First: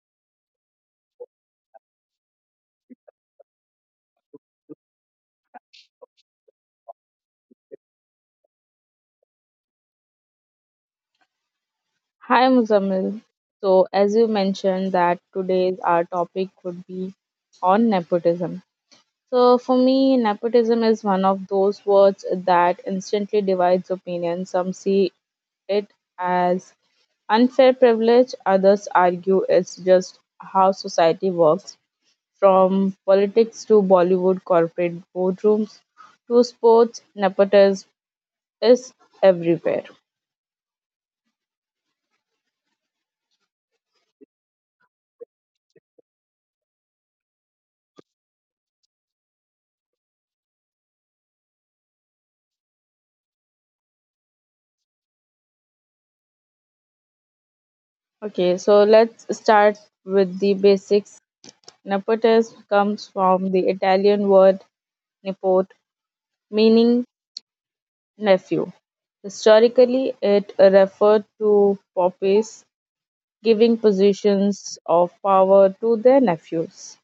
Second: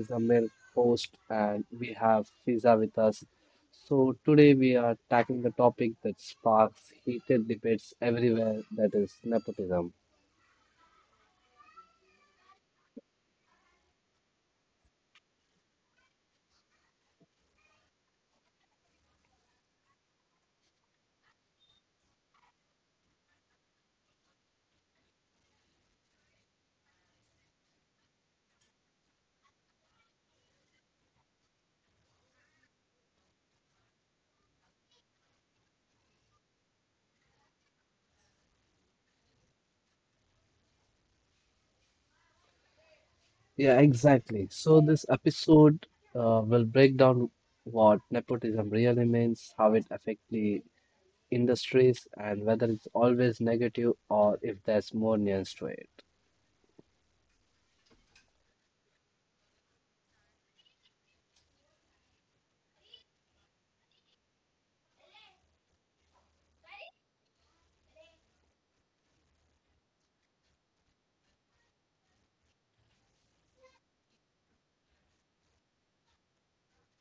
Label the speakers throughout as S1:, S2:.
S1: Muzammil host and we have Fiza with us. So today we are tackling the topic that sparks heated debates everywhere, that is nepotism.
S2: Hi Muzamil. So as you mentioned, that today's our topic would be on nepotism. So for me, nepotism is one of those words that instantly divides opinion. Some see it as unfair privilege, others argue it's just how society works. From politics to Bollywood, corporate boardrooms to sports, nepotism is everywhere.
S1: Yeah, exactly. So this episode will break down what nepotism really means, how it affects the industries, and whether it's always negative or if there's more nuance to it.
S2: Okay, so let's start with the basics. Nepotism comes from the Italian word "nepot," meaning nephew. Historically, it referred to popes giving positions of power to their nephews.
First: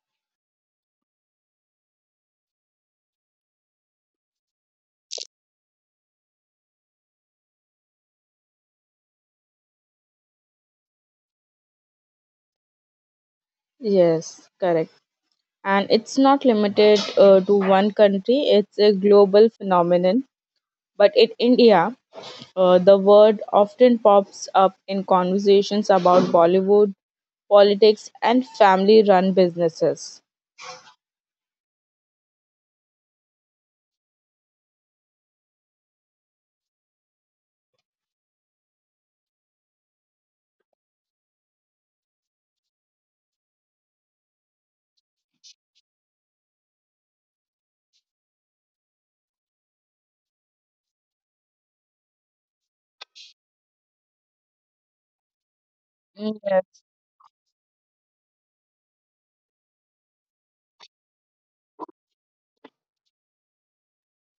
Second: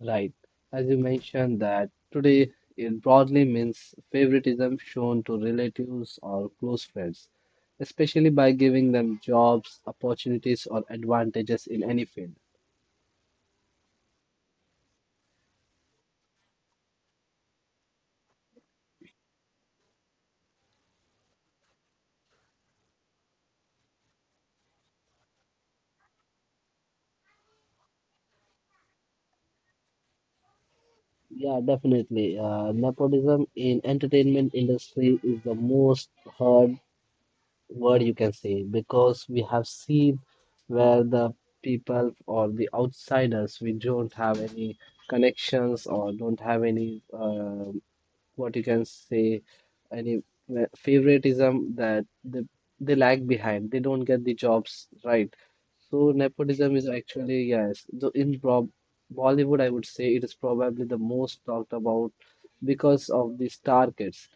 S1: Right. As you mentioned that today it broadly means favoritism shown to relatives or close friends, especially by giving them jobs, opportunities, or advantages in any field.
S2: Yes, correct. And it's not limited to one country, it's a global phenomenon. But in India, the word often pops up in conversations about Bollywood, politics, and family run businesses.
S1: Yeah, definitely. Nepotism in entertainment industry is the most heard word you can say because we have seen where the people or the outsiders we don't have any connections or don't have any what you can say any favoritism that they lag behind, they don't get the jobs, right? So
S2: Mm,
S1: nepotism is actually, yes, the in Bollywood, I would say it is probably the most talked about because of the star kids.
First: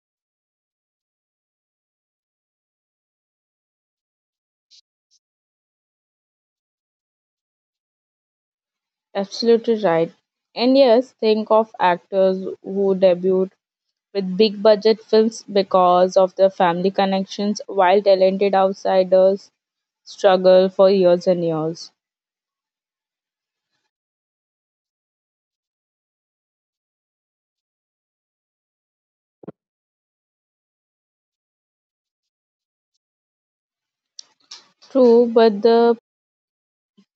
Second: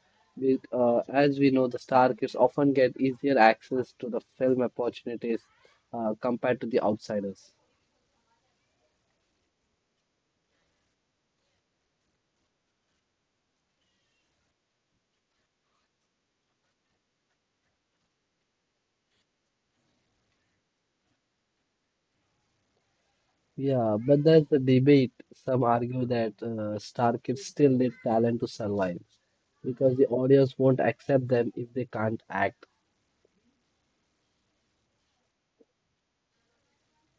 S1: With, as we know, the star kids often get easier access to the film opportunities compared to the outsiders.
S2: Absolutely right. And yes, think of actors who debuted with big budget films because of their family connections, while talented outsiders struggle for years and years.
S1: Yeah, but that's the debate. Some argue that star kids still need talent to survive because the audience won't accept them if they can't act.
S2: True, but the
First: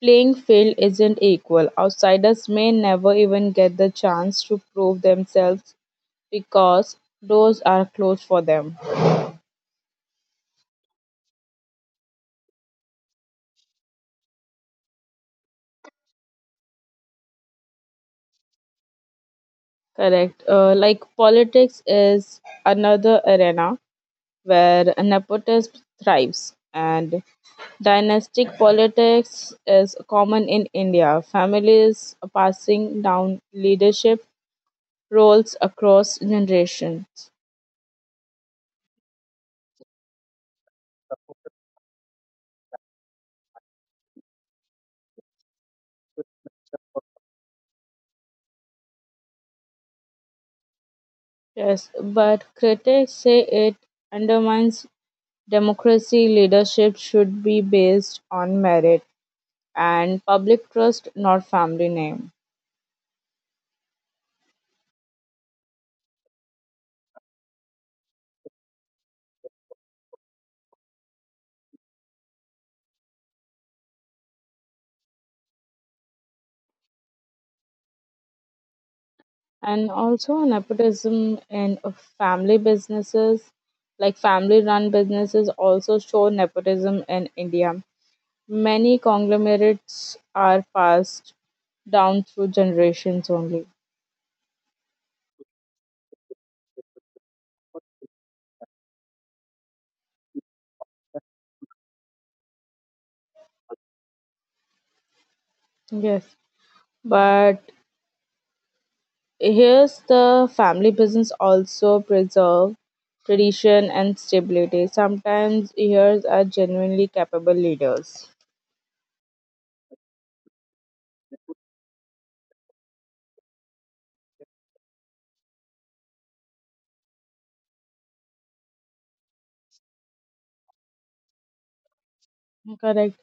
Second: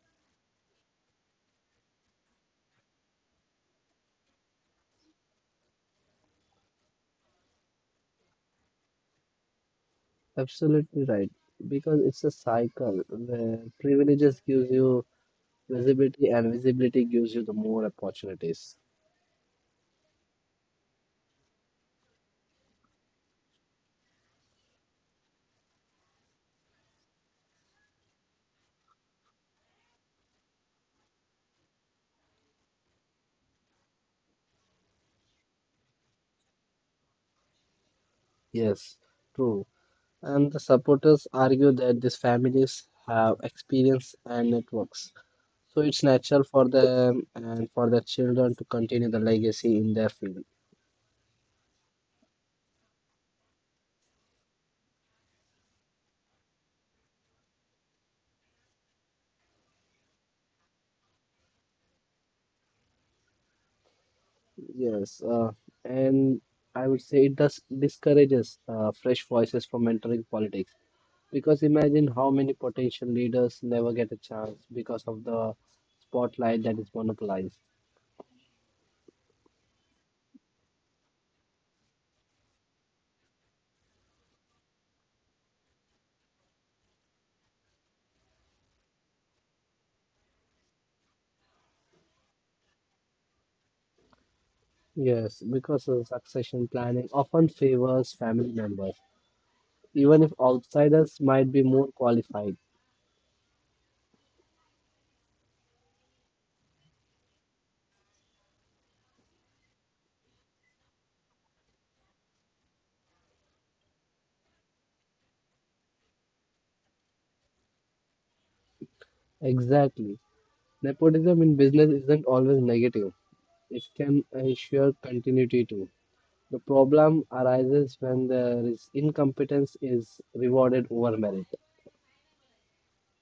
S2: playing field isn't equal. Outsiders may never even get the chance to prove themselves because doors are closed for them.
S1: Absolutely right. Because it's a cycle where privileges gives you visibility and visibility gives you the more opportunities.
S2: Correct. Like politics is another arena where nepotism thrives, and dynastic politics is common in India, families passing down leadership roles across generations.
S1: Yes, true. And the supporters argue that these families have experience and networks, so it's natural for them and for their children to continue the legacy in their field.
S2: Yes, but critics say it undermines democracy. Leadership should be based on merit and public trust, not family name.
S1: Yes, and I would say it does discourages fresh voices from entering politics because imagine how many potential leaders never get a chance because of the spotlight that is monopolized.
S2: And also, nepotism in family businesses, like family run businesses, also show nepotism in India. Many conglomerates are passed down through generations only.
S1: Yes, because of succession planning often favors family members, even if outsiders might be more qualified.
S2: Yes. But here's the family business also preserve tradition and stability. Sometimes heirs are genuinely capable leaders.
S1: Exactly. Nepotism in business isn't always negative. It can ensure continuity too. The problem arises when there is incompetence is rewarded over merit.
S2: Correct.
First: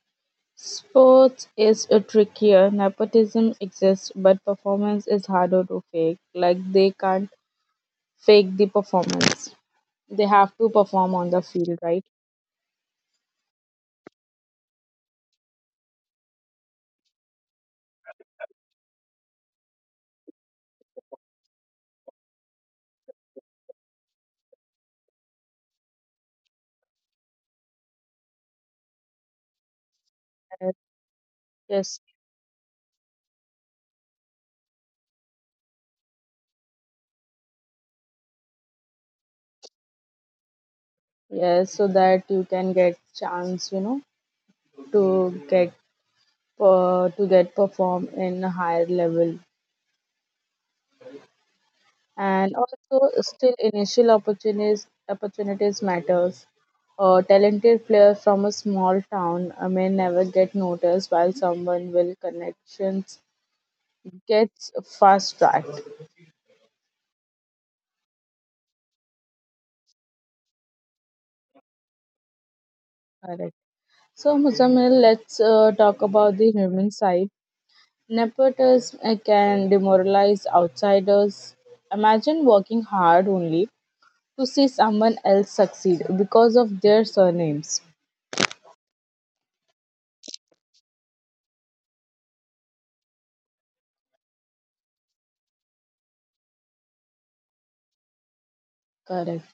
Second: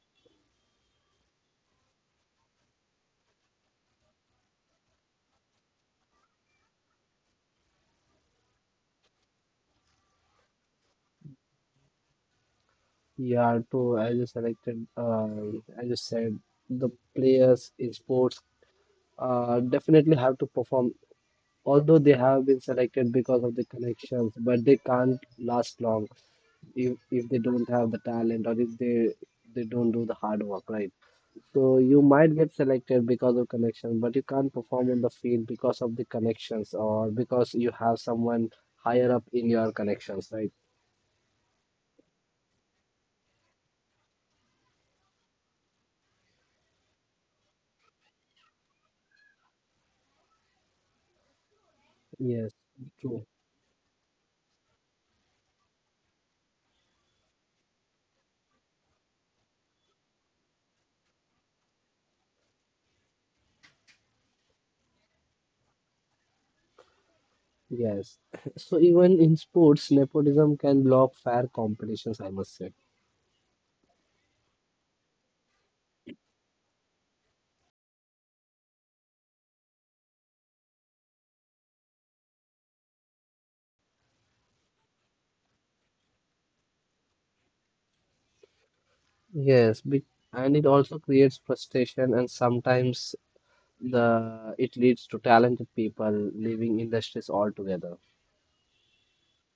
S2: Sports is a trickier. Nepotism exists, but performance is harder to fake. Like they can't fake the performance. They have to perform on the field, right?
S1: Yeah, true. I just said the players in sports definitely have to perform, although they have been selected because of the connections, but they can't last long if they don't have the talent, or if they don't do the hard work,
S2: And
S1: right? So
S2: yes.
S1: you might get selected because of connection, but you can't perform on the field because of the connections or because you have someone higher up in your connections, right?
S2: Yes, so that you can get chance, you know, to get to get perform in a higher level,
S1: Yes,
S2: and also
S1: true.
S2: still initial opportunities matters. A talented player from a small town may never get noticed, while someone with connections gets fast tracked.
S1: Yes. So even in sports, nepotism can block fair competitions, I must say.
S2: Correct. So, Muzamil, let's talk about the human side. Nepotism can demoralize outsiders. Imagine working hard only to see someone else succeed because of their surnames.
S1: Yes, be And it also creates frustration, and sometimes the it leads to talented people leaving industries altogether.
S2: Correct.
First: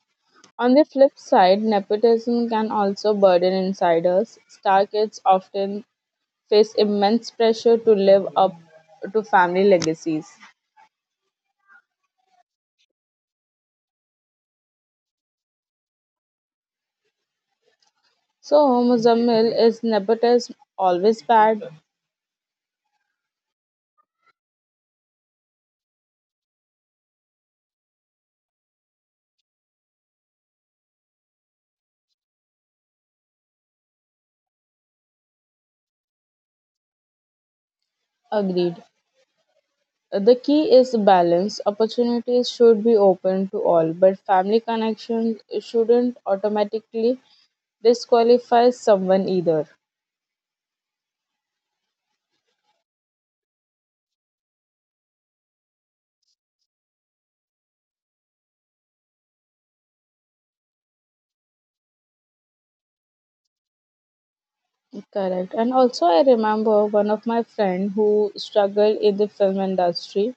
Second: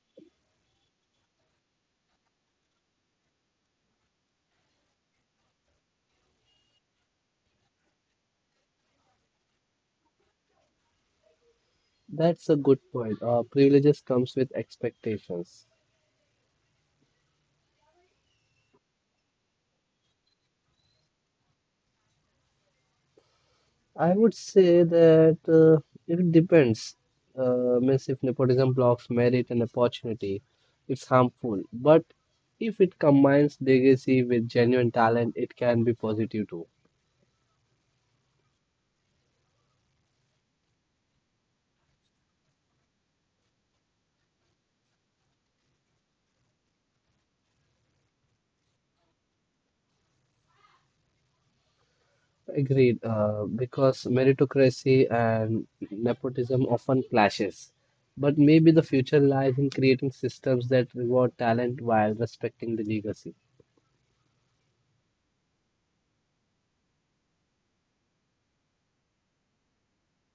S2: On the flip side, nepotism can also burden insiders. Star kids often face immense pressure to live up to family legacies.
S1: That's a good point. Privileges comes with expectations.
S2: So, Muzammil, is nepotism always bad?
S1: I would say that it depends. Means if nepotism blocks merit and opportunity, it's harmful. But if it combines legacy with genuine talent, it can be positive too.
S2: Agreed. The key is balance. Opportunities should be open to all, but family connections shouldn't automatically disqualify someone either.
S1: Agreed. Because meritocracy and nepotism often clashes. But maybe the future lies in creating systems that reward talent while respecting the legacy.
S2: Correct. And also, I remember one of my friend who struggled in the film industry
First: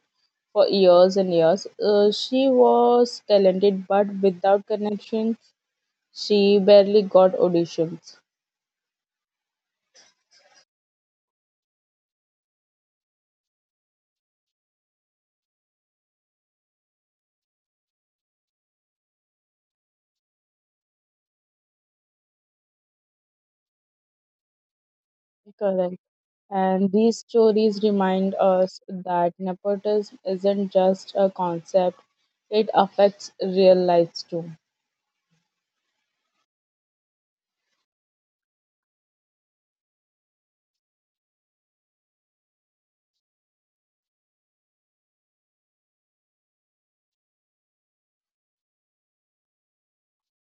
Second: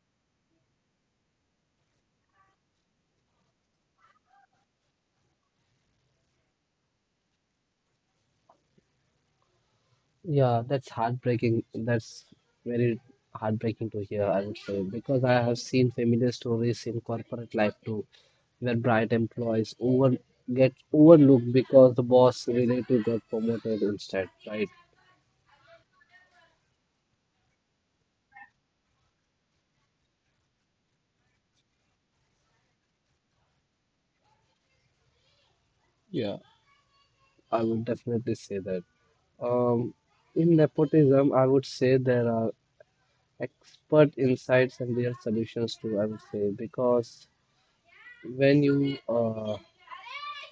S2: for years and years. She was talented, but without connection, she barely got auditions.
S1: Yeah, that's heartbreaking. That's very heartbreaking to hear, I would say, because I have seen familiar stories in corporate life too, where bright employees over get overlooked because the boss relative got promoted instead, right?
S2: Correct. And these stories remind us that nepotism isn't just a concept, it affects real lives too.
S1: Yeah, I would definitely say that. Um, in nepotism, I would say there are expert insights and real solutions too, I would say, because when you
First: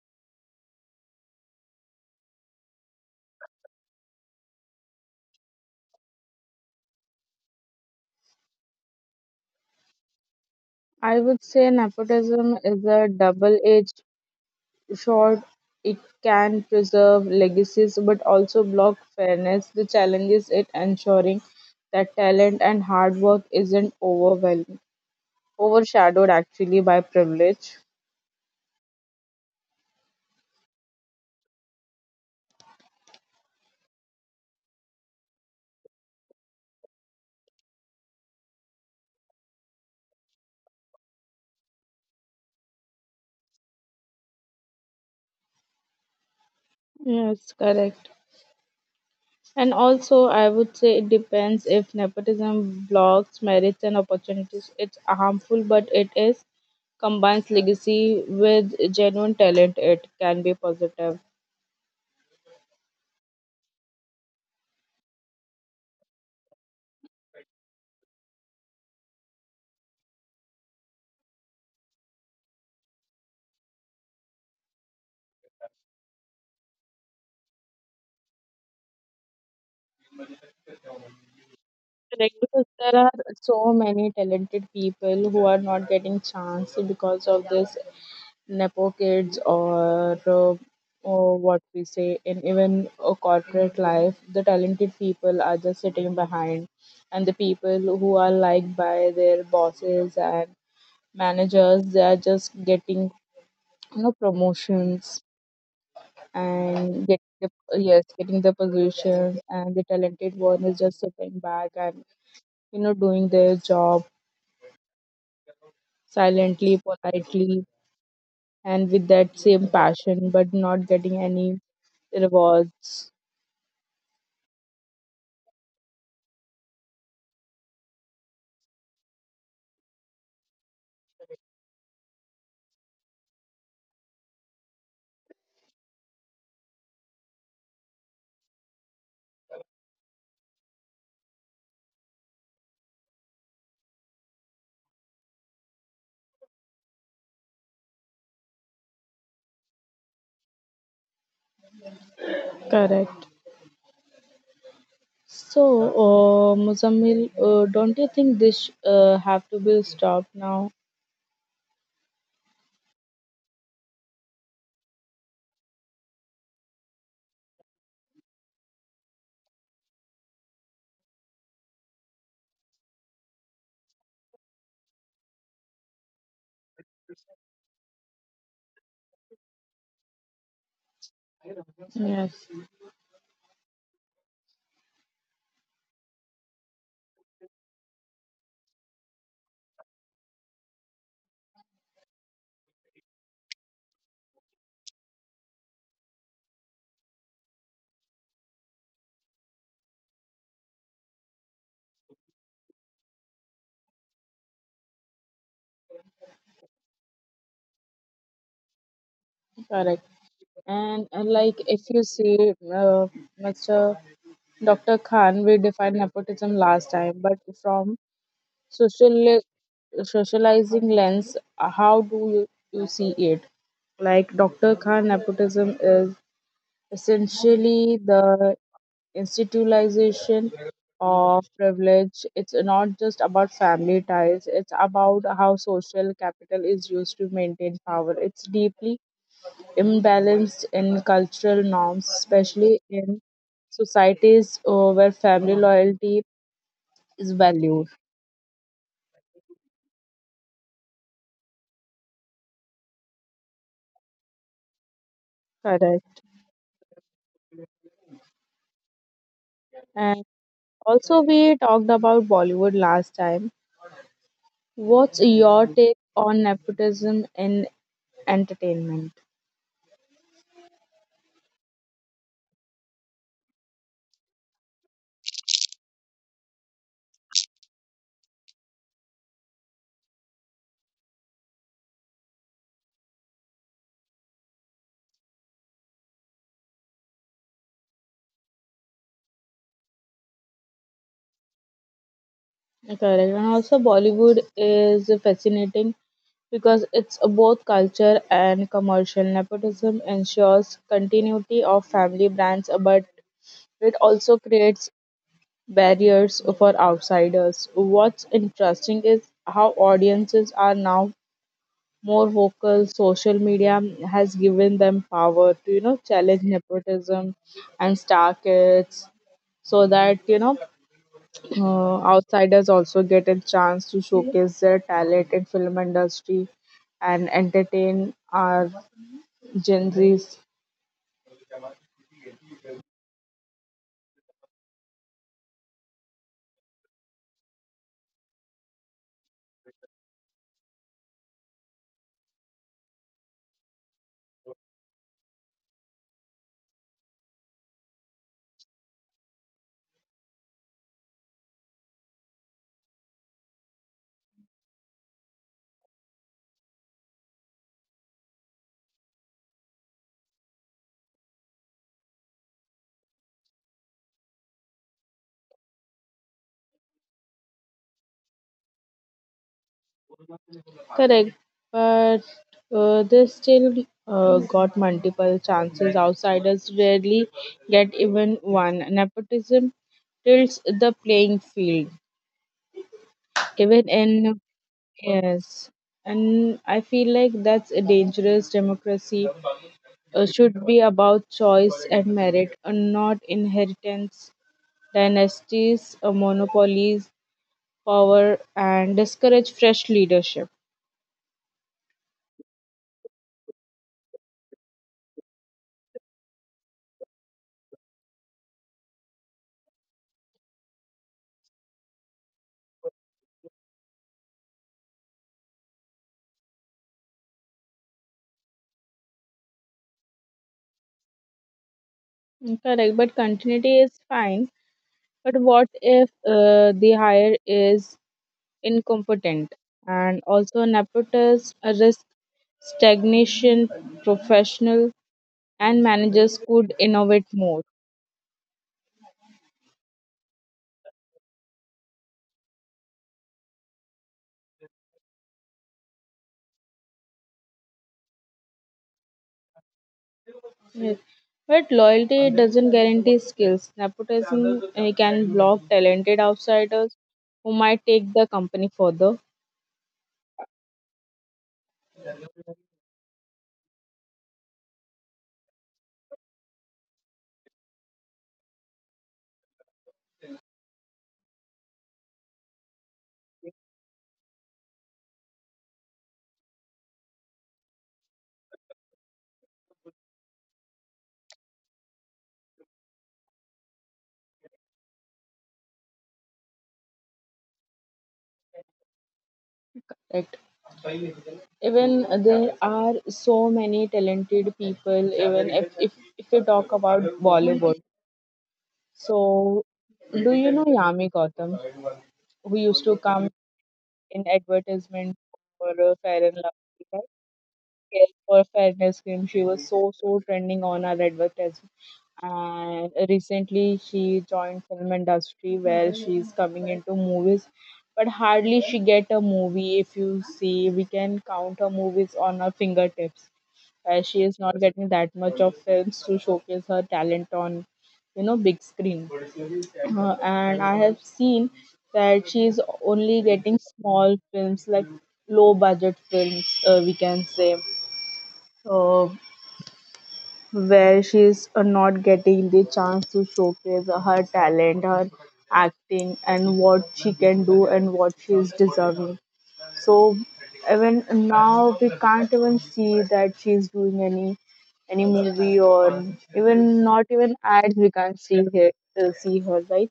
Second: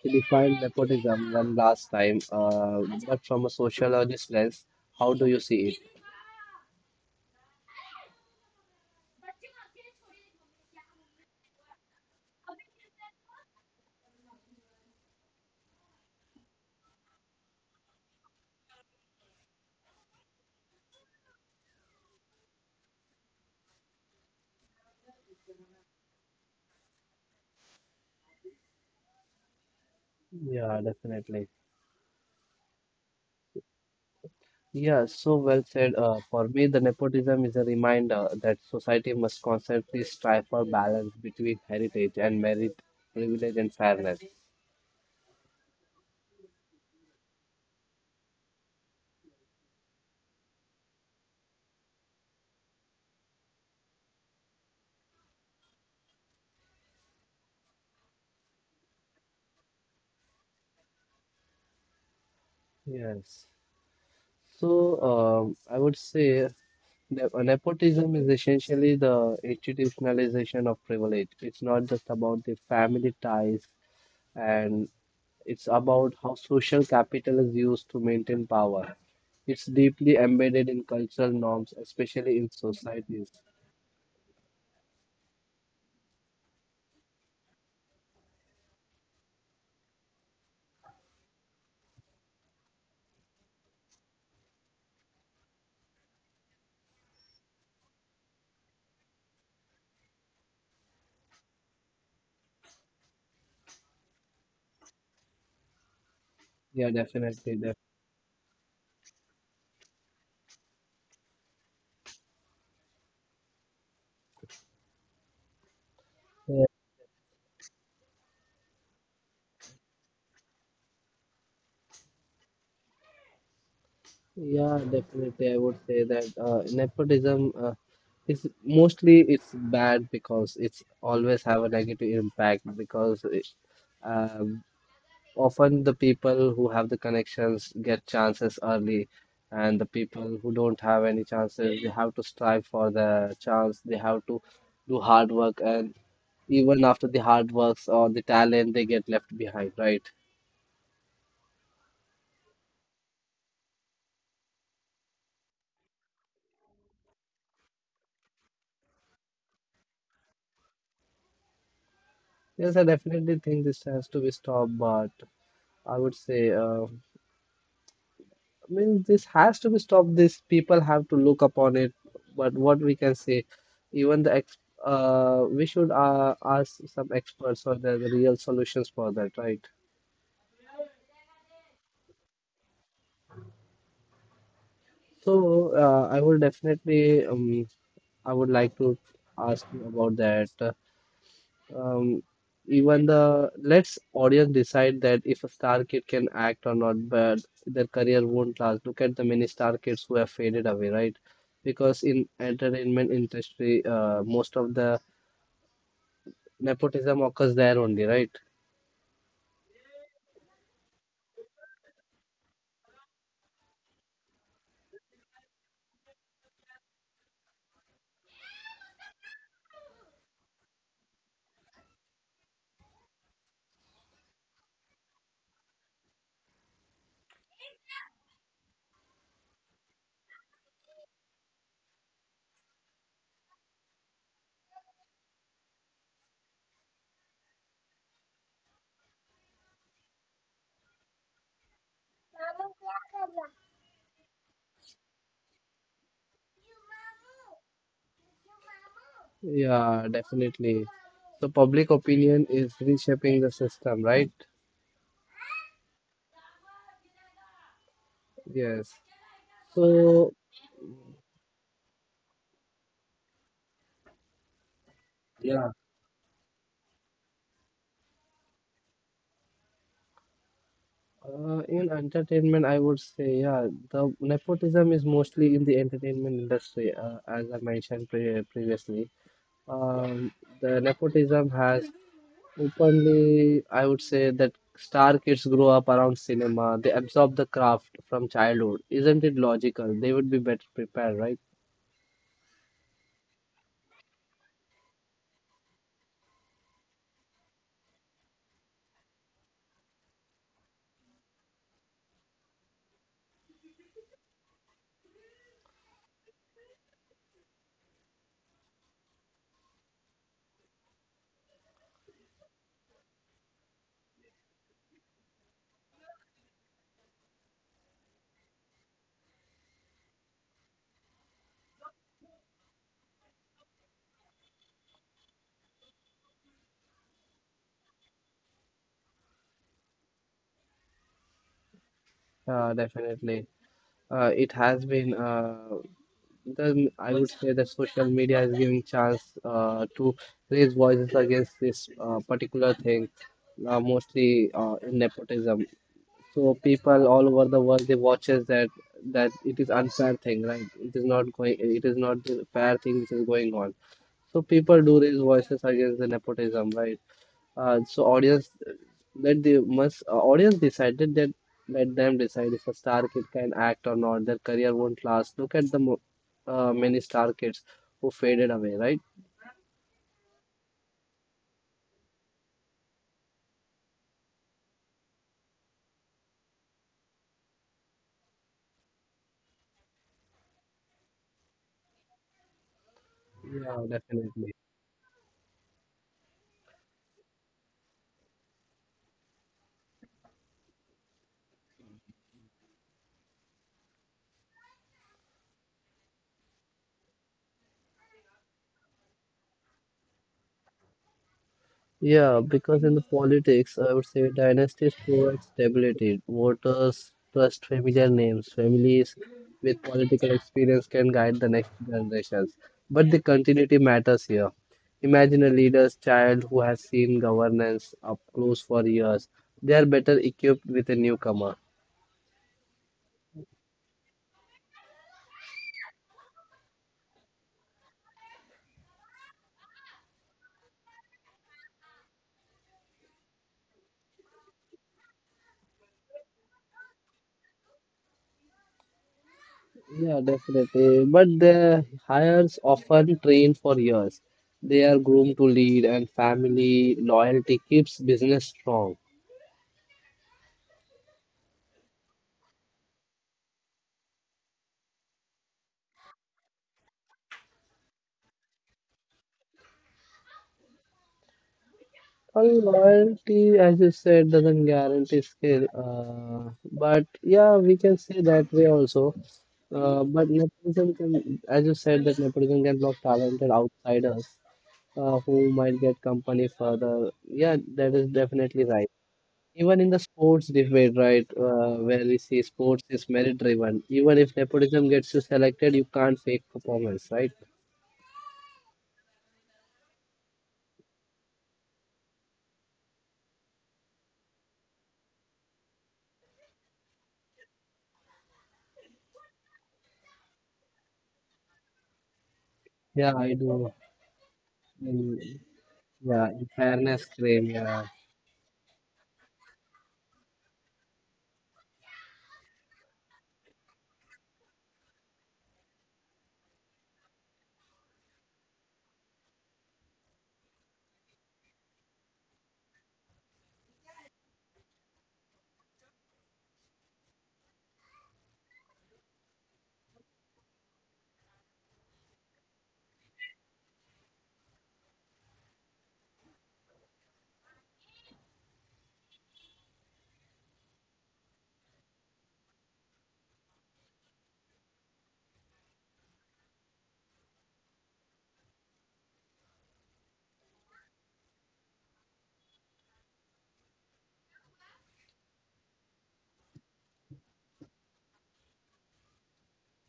S1: he defined nepotism one last time, but from a sociologist lens, how do you see it?
S2: I would say nepotism is a double edged sword. It can preserve legacies but also block fairness. The challenge is it ensuring that talent and hard work isn't overshadowed actually by privilege.
S1: Yeah, definitely. Yeah, so well said. For me, the nepotism is a reminder that society must constantly strive for balance between heritage and merit, privilege and fairness.
S2: Yes, correct. And also, I would say it depends. If nepotism blocks merits and opportunities, it's harmful, but it is combines legacy with genuine talent. It can be positive.
S1: Yes. So, I would say Nepotism is essentially the institutionalization of privilege. It's not just about the family ties, and it's about how social capital is used to maintain power. It's deeply embedded in cultural norms, especially
S2: Correct,
S1: in
S2: because there are
S1: societies.
S2: so many talented people who are not getting chance because of this nepo kids or what we say in even a corporate life. The talented people are just sitting behind, and the people who are liked by their bosses and managers, they are just getting, you know, promotions
S1: Yeah,
S2: and getting the,
S1: definitely.
S2: yes, getting the positions, and the talented one is just sitting back and, you know, doing their job
S1: Yeah,
S2: silently, politely, and with that same passion, but not getting any rewards.
S1: yeah, definitely. I would say that nepotism is mostly it's bad because it's always have a negative impact because uh, often the people who have the connections get chances early, and the people who don't have any chances, they have to strive for the chance. They have to do hard work, and even after the hard works or the talent, they get left behind, right?
S2: Correct. So, Muzammil, don't you think this have to be stopped now?
S1: Yes, I definitely think this has to be stopped, but I would say I mean, this has to be stopped. These people have to look upon it. But what we can say, even the ex we should ask some experts or the real solutions for that, right?
S2: Yes,
S1: So I will definitely I would like to ask you about that. Um, Even the let's audience decide that if a star kid can act or not, but their career won't last. Look at the many star kids who have faded away, right? Because in entertainment industry, most of the nepotism occurs there only, right?
S2: correct. And like if you see, Mr. Dr. Khan, we defined nepotism last time, but from social socializing lens, how do you, you see it? Like Dr. Khan, nepotism is essentially the institutionalization of privilege. It's not just about family ties, it's about how social capital is used to maintain power. It's deeply imbalanced in cultural norms, especially in societies where family loyalty is valued.
S1: Yeah, definitely. So public opinion is reshaping the system, right?
S2: Correct.
S1: Yes.
S2: And
S1: So
S2: also, we talked about Bollywood last time. What's your take on nepotism in entertainment?
S1: In entertainment, I would say, yeah, the nepotism is mostly in the entertainment industry, as I mentioned previously. Um, the nepotism has openly, I would say, that star kids grow up around cinema, they absorb the craft from childhood. Isn't it logical? They would be better prepared, right?
S2: Correct. And also Bollywood is fascinating because it's both culture and commercial. Nepotism ensures continuity of family brands, but it also creates barriers for outsiders. What's interesting is how audiences are now more vocal. Social media has given them power to, you know, challenge nepotism and star kids so that, you know, outsiders also get a chance to showcase their talent in film industry and entertain our Gen Zs.
S1: Definitely. It has been Then I would say that social media is giving chance to raise voices against this particular thing, mostly in nepotism. So people all over the world they watches that it is unfair thing, right? It is not the fair thing which is going on. So people do raise voices against the nepotism, right? So audience decided that let them decide if a star kid can act or not. Their career won't last. Look at the many star kids who faded away, right?
S2: Correct, but they still got multiple chances. Outsiders rarely get even one. Nepotism tilts the playing field.
S1: Yeah,
S2: Even in
S1: definitely.
S2: yes, and I feel like that's a dangerous democracy. Should be about choice and merit, not inheritance. Dynasties, monopolies, power, and discourage fresh leadership.
S1: Yeah, because in the politics, I would say dynasties provide stability. Voters trust familiar names. Families with political experience can guide the next generations. But the continuity matters here. Imagine a leader's child who has seen governance up close for years. They are better equipped with a newcomer.
S2: Correct, but continuity is fine. But what if the hire is incompetent? And also, nepotism risk stagnation, professional, and managers could innovate more.
S1: Yeah, definitely. But the hires often train for years. They are groomed to lead, and family loyalty keeps business strong.
S2: Yes. But loyalty doesn't guarantee skills. Nepotism can block talented outsiders who might take the company further.
S1: Well, loyalty, as you said, doesn't guarantee skill. But yeah, we can say that way also. But nepotism can, as you said, that nepotism can block talented outsiders who might get company further. Yeah, that is definitely right. Even in the sports debate, right, where we see sports is merit driven. Even if nepotism gets you selected, you can't fake performance, right?
S2: Right? Even there are so many talented people. Even if you talk about Bollywood, so do you know Yami Gautam, who used to
S1: Yeah,
S2: come
S1: I do.
S2: in advertisement
S1: Mm,
S2: for Fair
S1: yeah,
S2: and
S1: in fairness
S2: Lovely?
S1: claim. Yeah.
S2: Yes, for fairness cream, she was so trending on our advertisement. And recently, she joined film industry where she's coming into movies, but hardly she get a movie. If you see, we can count her movies on her fingertips. Where she is not getting that much of films to showcase her talent on, you know, big screen. And I have seen that she is only getting small films like low budget films. We can say uh, where she's not getting the chance to showcase her talent, her acting, and what she can do and what she is deserving. So even now we can't even see that she's doing any movie or even not even ads, we can't see her see her, right.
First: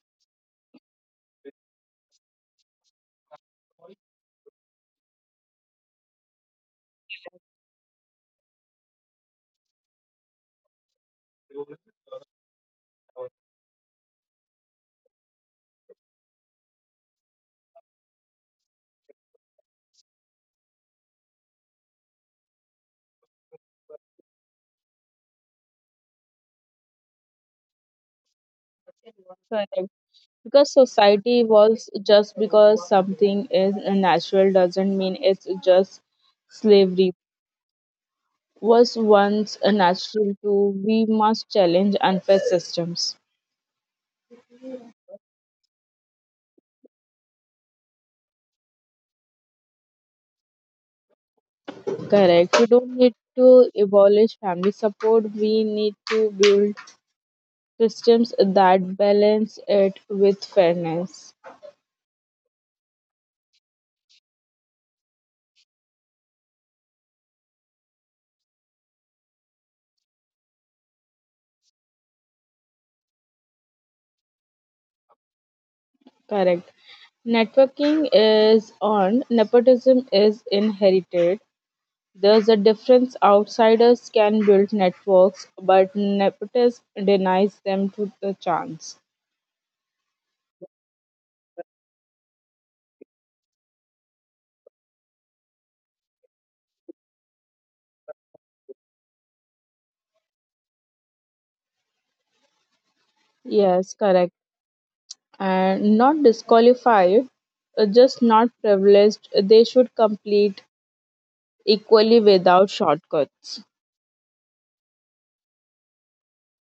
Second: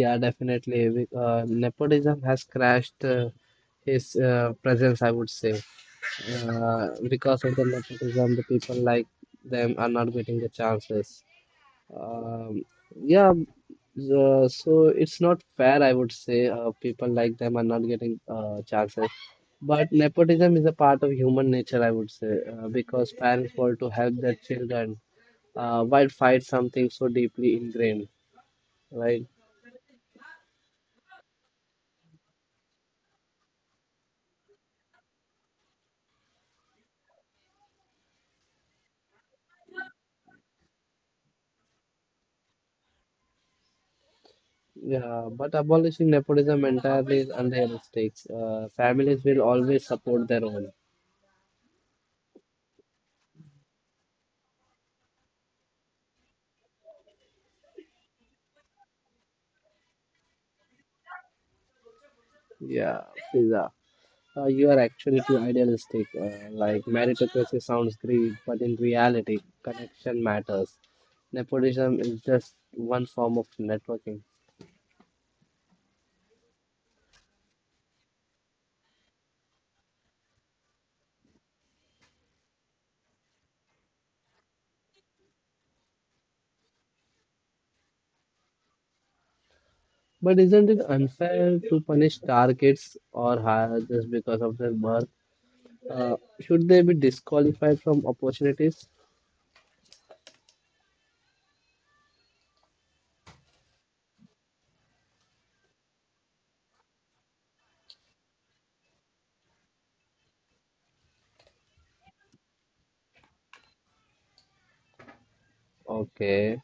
S1: Yeah, definitely. Nepotism has crashed his presence, I would say. Because of the nepotism, the people like them are not getting the chances. Um, yeah, so it's not fair, I would say. People like them are not getting chances. But nepotism is a part of human nature, I would say, because parents want to help their children while fight something so deeply ingrained, right?
S2: Correct. Because society evolves, just because something is natural doesn't mean it's just. Slavery was once a natural to we must challenge unfair systems.
S1: Yeah, but abolishing nepotism entirely is unrealistic. Families will always support their own.
S2: Correct, we don't need to abolish family support, we need to build systems that balance it with fairness.
S1: Yeah, Fiza. You are actually too idealistic. Like meritocracy sounds great, but in reality, connection matters. Nepotism is just one form of networking.
S2: Correct, networking is earned, nepotism is inherited. There's a difference. Outsiders can build networks, but nepotism denies them to the chance.
S1: But isn't it unfair to punish star kids or hire just because of their birth? Should they be disqualified from opportunities?
S2: Yes, correct. And not disqualified, just not privileged. They should complete equally without shortcuts.
S1: Okay.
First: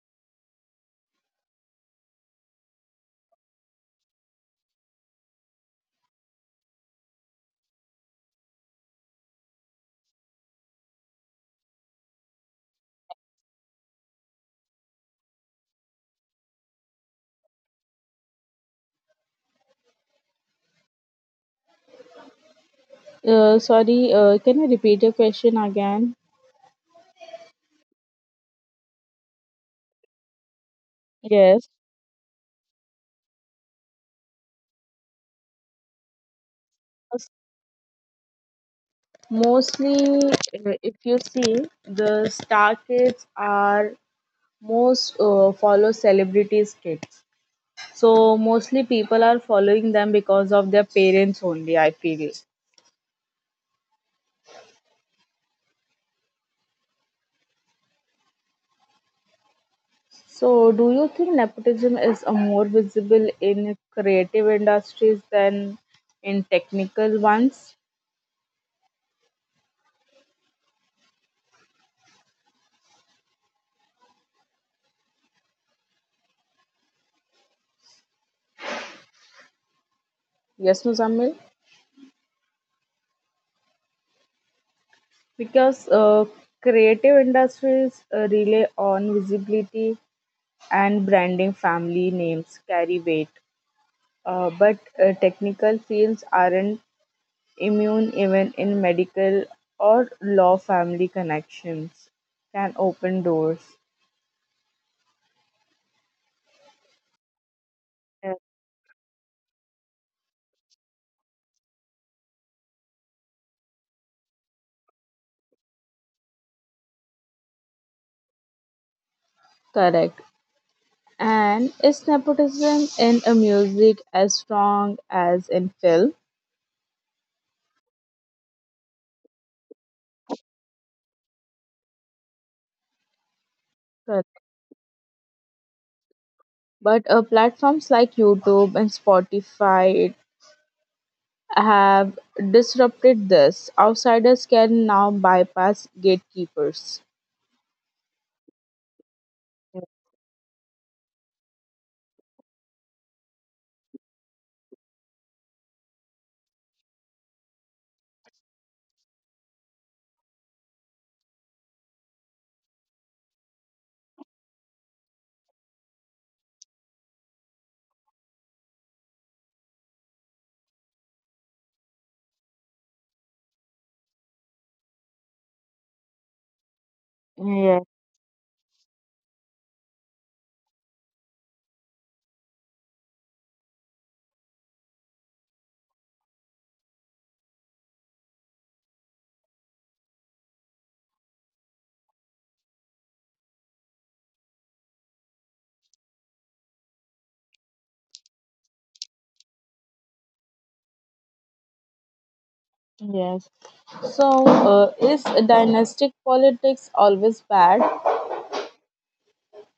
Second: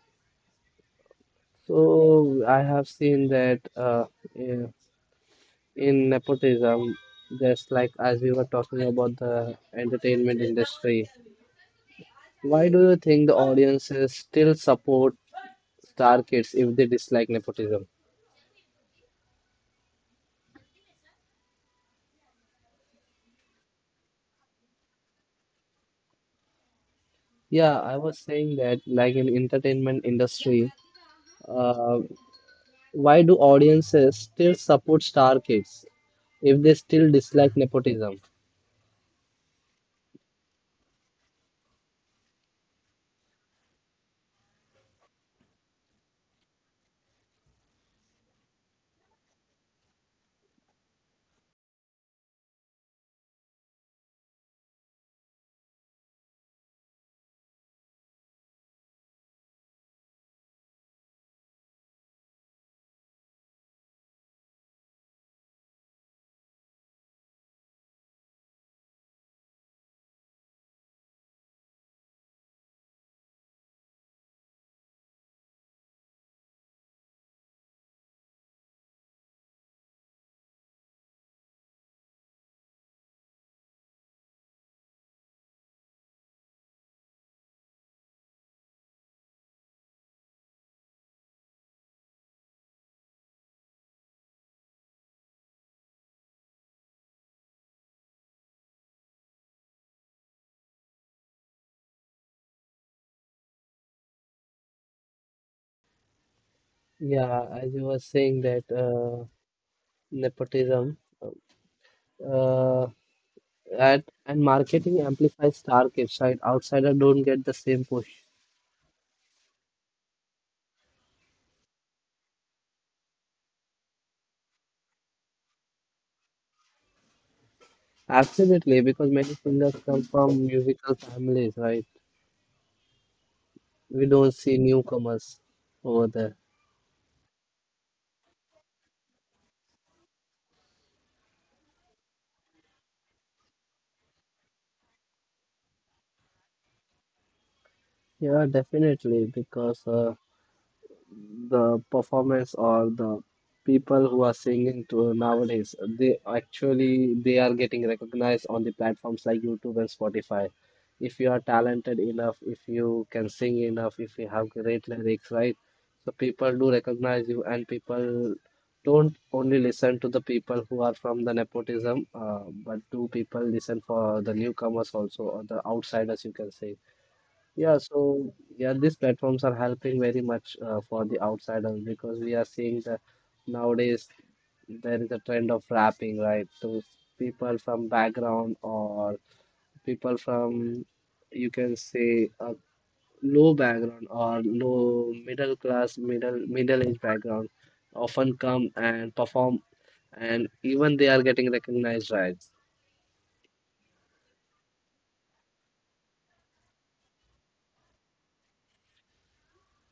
S1: So I have seen that in, in nepotism, just like as we were talking about the entertainment industry, why do you think the audiences still support star kids if they dislike nepotism?
S2: Sorry, can I repeat your question again?
S1: Yeah, I was saying that like in entertainment industry,
S2: Yes.
S1: uh, why do audiences still support star kids if they still dislike nepotism?
S2: Mostly, if you see, the star kids are most follow celebrities' kids. So mostly people are following them because of their parents only, I feel. So, do you think nepotism is a more visible in creative industries than in technical ones? Yes, Muzammil. Because creative industries rely on visibility and branding. Family names carry weight, but technical fields aren't immune. Even in medical or law, family connections can open doors.
S1: Yeah, as you were saying
S2: Yeah.
S1: that nepotism. uh, at and marketing amplifies star kids, right? Outsider don't get the same push.
S2: Correct. And is nepotism in a music as strong as in film?
S1: Absolutely, because many singers come from musical families, right? We don't
S2: Correct.
S1: see newcomers over there.
S2: But platforms like YouTube and Spotify have disrupted this. Outsiders can now bypass gatekeepers.
S1: Yeah, definitely, because the performance or the people who are singing to nowadays they actually they are getting recognized on the platforms like YouTube and Spotify. If you are talented enough, if you can sing enough, if you have great lyrics, right? So people do recognize you, and people don't only listen to the people who are from the nepotism, but do people listen for the newcomers also or the outsiders, you can say. Yeah,
S2: Yes,
S1: so yeah, these platforms are helping very much for the outsiders, because we are seeing the nowadays there is a trend of rapping, right? So people from background or people from you can say a low background or low middle class, middle age background often come and perform, and even they are getting recognized, right?
S2: yes. So, is dynastic politics always bad?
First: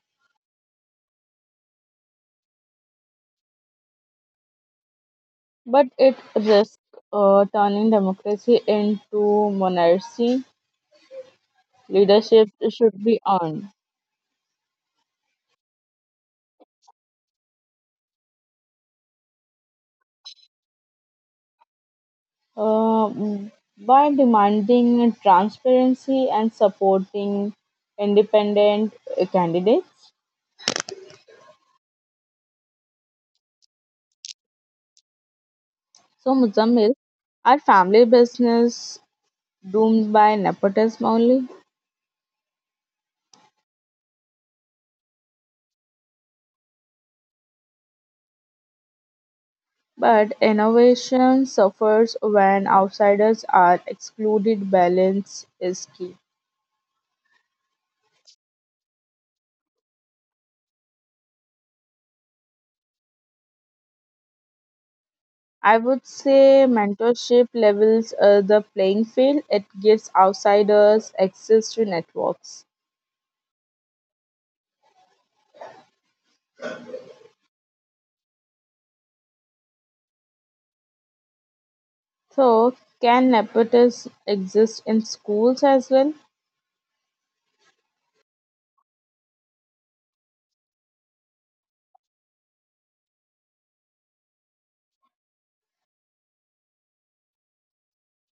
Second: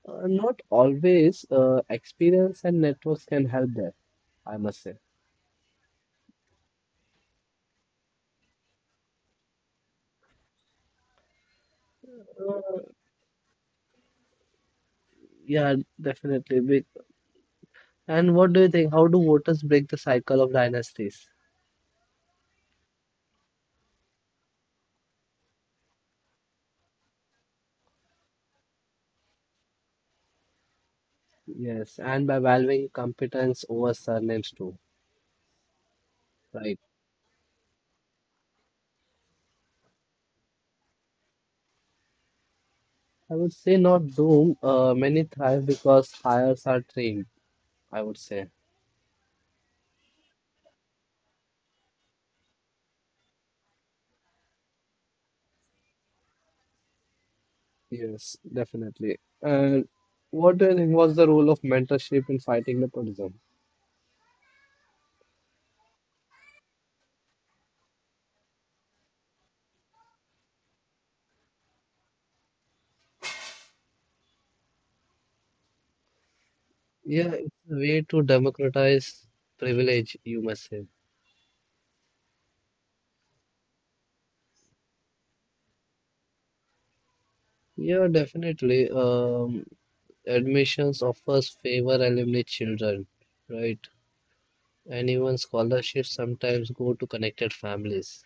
S1: Not always, experience and networks can help there, I must say.
S2: But it risks turning democracy into monarchy. Leadership should be earned.
S1: Yeah, definitely. And what do you think? How do voters break the cycle of dynasties?
S2: uh, by demanding transparency and supporting independent candidates.
S1: Yes, and by valuing competence over surnames too,
S2: So,
S1: right?
S2: Muzammil, are family business doomed by nepotism only?
S1: I would say not doom. Many thrive because hires are trained, I would say.
S2: But innovation suffers when outsiders are excluded. Balance is key.
S1: Yes, definitely. And what do you think was the role of mentorship in fighting nepotism?
S2: I would say mentorship levels the playing field. It gives outsiders access to networks.
S1: Yeah, it's a way to democratize privilege, you must say.
S2: So, can nepotism exist in schools as well?
S1: Yeah, definitely. Admissions offers favor alumni children, right? And even scholarships sometimes go to connected families.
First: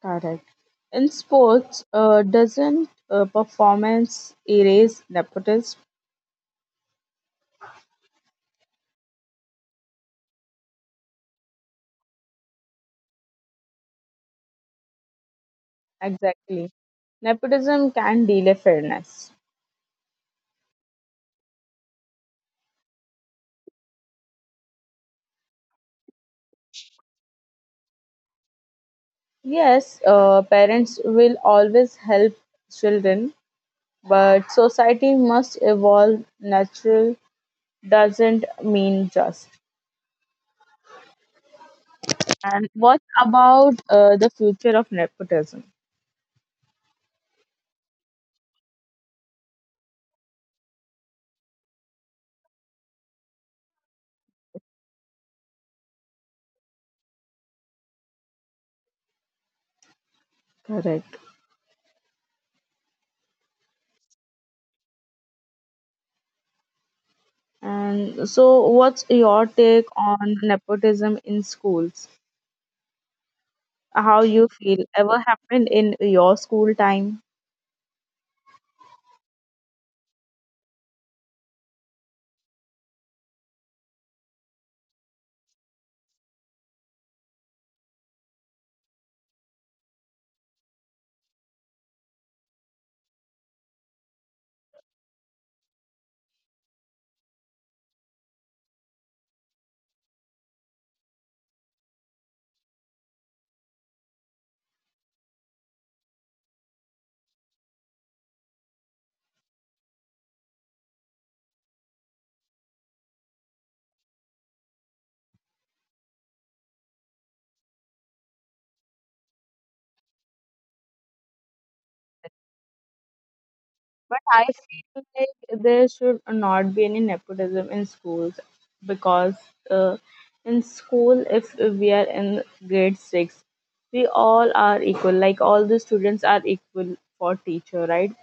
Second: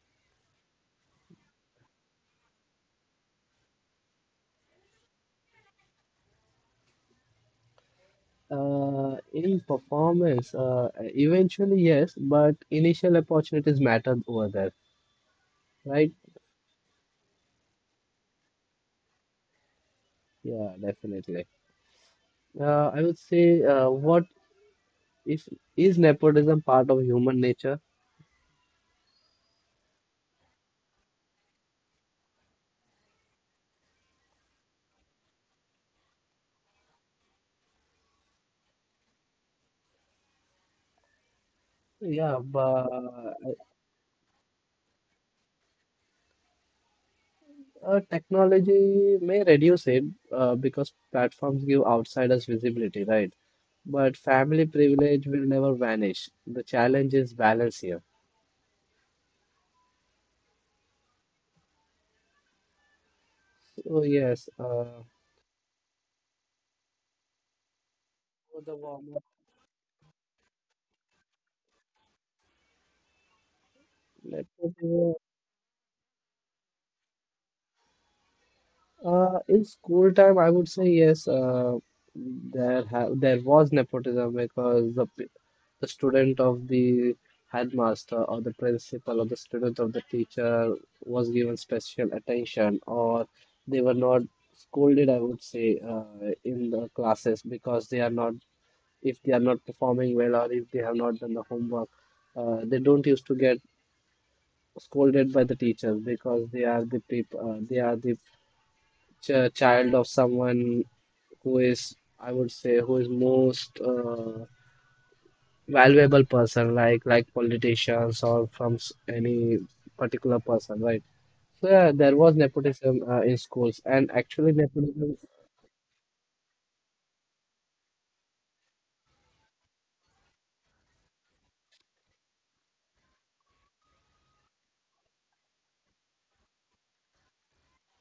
S2: Correct. In sports, doesn't performance erase nepotism?
S1: In performance, eventually, yes, but initial opportunities matter over there, right?
S2: Exactly. Nepotism can delay fairness.
S1: Yeah, definitely. I would say, what if is nepotism part of human nature?
S2: Yes, parents will always help children, but society must evolve. Natural doesn't mean just.
S1: Yeah,
S2: And
S1: but
S2: what about the future of nepotism?
S1: technology may reduce it, because platforms give outsiders visibility, right? But family privilege will never vanish. The challenge is balance here.
S2: Correct.
S1: So, yes,
S2: And
S1: for
S2: so,
S1: the
S2: what's
S1: warm up.
S2: your take on nepotism in schools? How you
S1: Let
S2: feel?
S1: us
S2: Ever
S1: do
S2: happened in your school time?
S1: In school time, I would say yes. There ha there was nepotism because the student of the headmaster or the principal or the student of the teacher was given special attention or they were not scolded, I would say, in the classes because they are not if they are not performing well or if they have not done the homework. They don't used to get scolded by the teachers because they are the people, they are the ch- child of someone who is, I would say, who is most valuable person, like politicians or any particular person, right? So yeah, there was nepotism, in schools, and actually
S2: I feel
S1: nepotism.
S2: like there should not be any nepotism in schools because uh, in school, if we are in grade 6, we all are equal. Like all the students are equal for teacher, right?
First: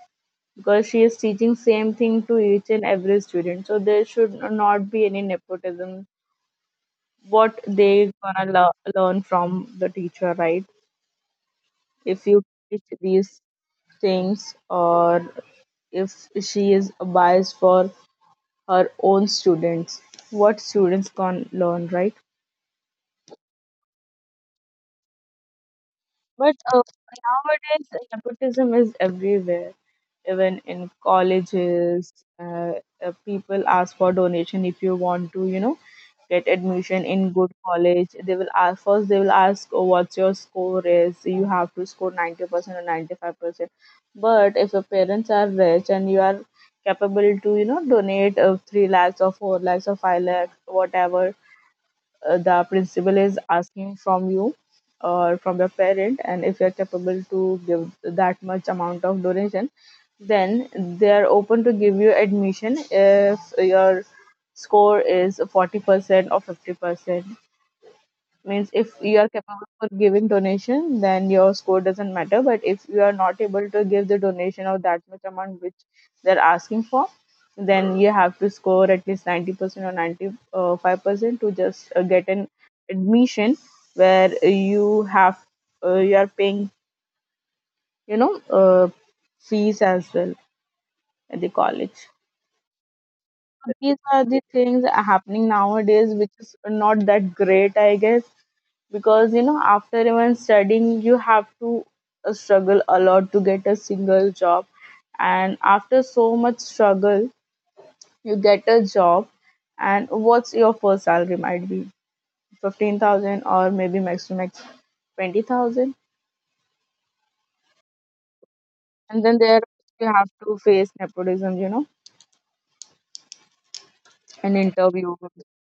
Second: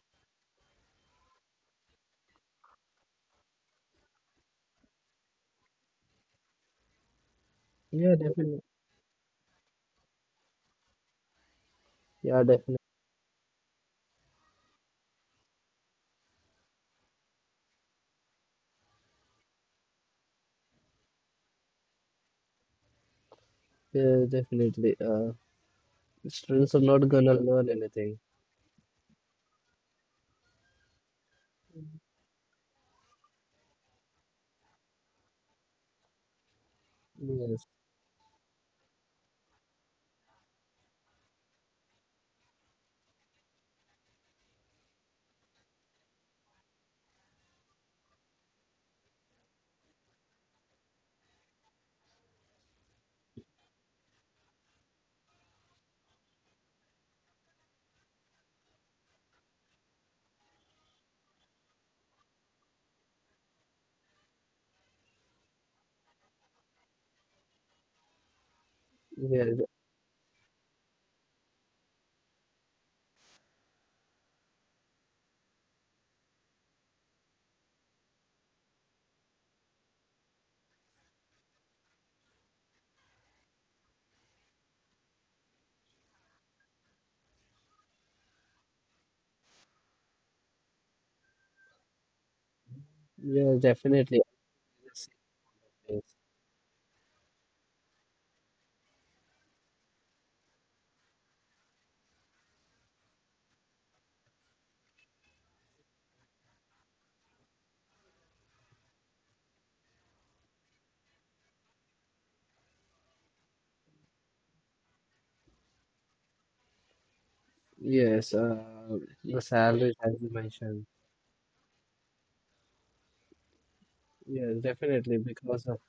S2: Because she is teaching same thing to each and every student. So there should not be any nepotism. What they
S1: Yeah,
S2: gonna
S1: definitely.
S2: learn from the teacher, right? If you
S1: Yeah,
S2: teach
S1: definitely.
S2: these things, or if she is biased for her own students, what students can learn, right?
S1: Yeah, definitely,
S2: But
S1: students are not
S2: nowadays,
S1: gonna learn
S2: nepotism
S1: anything.
S2: is everywhere. Even in colleges, uh, people ask for donation if you want to, you know, get admission in good
S1: Yes.
S2: college. They will ask first. They will ask, oh, "What's your score is? You have to score 90% or 95%." But if your parents are rich and you are capable to, you know, donate three lakhs or four lakhs or five lakhs, whatever, the principal is asking from you or from your parent, and if you're capable to give that much amount of donation, then they are open to give you admission if your score is 40% or 50%. Means if you are capable
S1: Yes.
S2: for giving donation, then your score doesn't matter, but if you are not able to give the donation of that much amount which they're asking for, then you have to score at least 90% or 95% to just get an admission where you have you are paying, you know, fees as well at the college.
S1: Yes,
S2: These are
S1: definitely.
S2: the things happening nowadays, which is not that great, I guess, because you know, after even studying, you have to struggle a lot to get a single job, and after so much struggle, you get a job. And what's your first salary might be 15,000, or maybe max to max 20,000.
S1: Yes,
S2: And
S1: the
S2: then there
S1: salary, as
S2: you
S1: you
S2: have to
S1: mentioned.
S2: face nepotism, you know,
S1: Yes,
S2: an
S1: definitely,
S2: interview.
S1: because of,